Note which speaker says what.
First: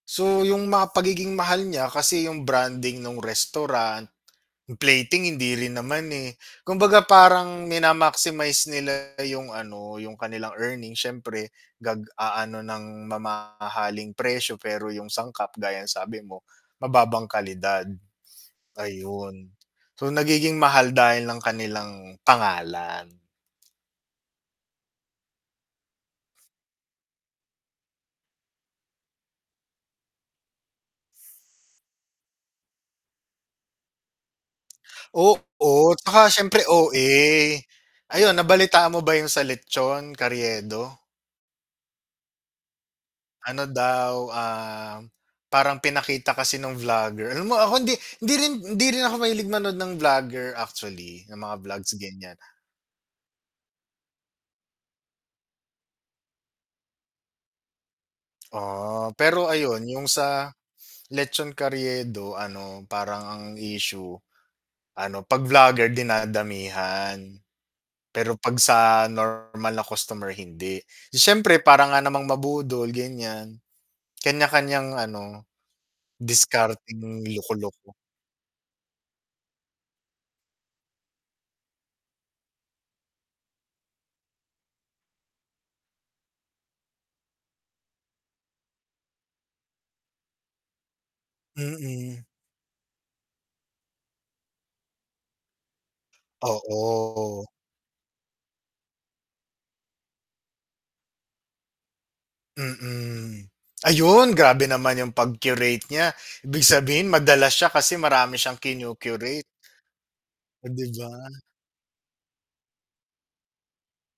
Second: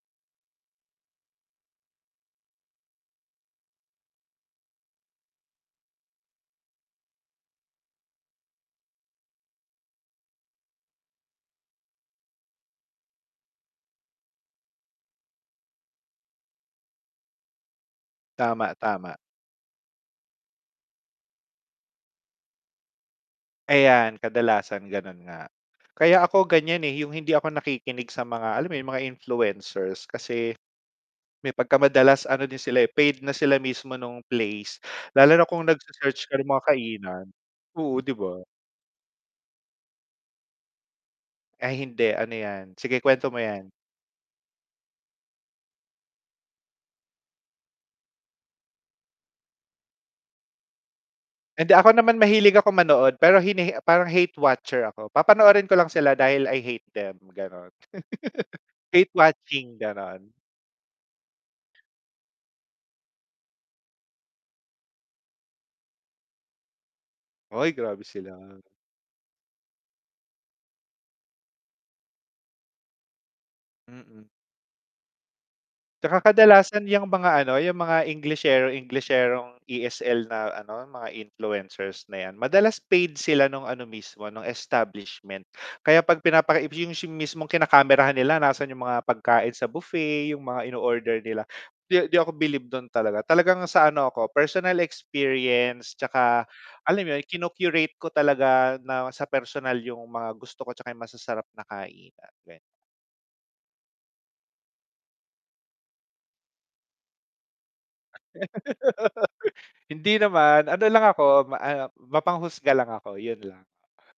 Speaker 1: So, 'yung mga pagiging mahal niya, kasi 'yung branding nung restaurant, 'yung plating hindi rin naman, eh. Kumbaga parang mina-maximize nila 'yung ano, 'yung kanilang earnings siyempre nag-aano ng mamahaling presyo, pero 'yung sangkap gaya ng sabi mo, mababang kalidad,
Speaker 2: Tama, tama.
Speaker 1: ayun. So, nagiging mahal dahil ng kanilang pangalan.
Speaker 2: Ayan kadalasan ganun nga. Kaya ako ganiyan, eh, 'yung hindi ako nakikinig sa mga, alam mo 'yun mga influencers kasi, may pagkamadalas ano din sila, eh, paid na sila mismo nung place, lalo na kung nag
Speaker 1: Oo,
Speaker 2: se-search
Speaker 1: 'tsaka
Speaker 2: ka ng
Speaker 1: syempre
Speaker 2: mga kainan,
Speaker 1: OA.
Speaker 2: oo 'di
Speaker 1: Ayun
Speaker 2: ba?
Speaker 1: nabalitaan mo ba 'yung sa lechon Carriedo?
Speaker 2: Ay hindi ano 'yan, sige kuwento mo
Speaker 1: Ano
Speaker 2: 'yan.
Speaker 1: daw, ah, parang pinakita kasi nung vlogger. Alam mo ako hindi hindi rin hindi rin ako mahilig manood ng vlogger actually, ng mga
Speaker 2: Hindi, ako
Speaker 1: vlogs,
Speaker 2: naman
Speaker 1: ganiyan.
Speaker 2: mahilig akong manood, pero hinaha parang hate watcher ako, papanoorin ko lang sila dahil I hate them, gano'n. hate
Speaker 1: Ah, pero
Speaker 2: watching,
Speaker 1: ayun 'yung
Speaker 2: gano'n.
Speaker 1: sa lechon Carriedo ano parang ang issue, ano 'pag vlogger dinadamihan,
Speaker 2: Ay grabe
Speaker 1: pero 'pag
Speaker 2: sila.
Speaker 1: sa normal na customer hindi. 'Di siyempre parang nga namang mabudol ganiyan,
Speaker 2: Mm.
Speaker 1: kanya-kanyang ano,
Speaker 2: 'Tsaka kadalasan 'yang
Speaker 1: diskarteng
Speaker 2: mga ano, 'yung
Speaker 1: loko-loko.
Speaker 2: mga englishero englisherong ESL na ano mga influencers na 'yan, madalas paid sila nung ano mismo nung establishment. Kaya 'pag pinapaki 'yung mismong kinakamerahan nila nasaan 'yung mga pagkain sa buffet, 'yung mga inoorder nila, 'di di
Speaker 1: Mm.
Speaker 2: ako bilib dun talaga, talagang sa ano ako personal experience, 'tsaka alam 'yun
Speaker 1: Oo.
Speaker 2: kinu-curate ko talaga na sa personal 'yung mga gusto ko 'tsaka 'yung masasarap na kainan, gan
Speaker 1: Mm. Ayun grabe naman 'yung pag-curate niya, ibig sabihin madalas siya kasi marami siyang kinu-curate.
Speaker 2: Hindi naman,
Speaker 1: Oh 'di
Speaker 2: ano lang ako
Speaker 1: ba?
Speaker 2: ma ano, mapanghusga lang ako, 'yun lang.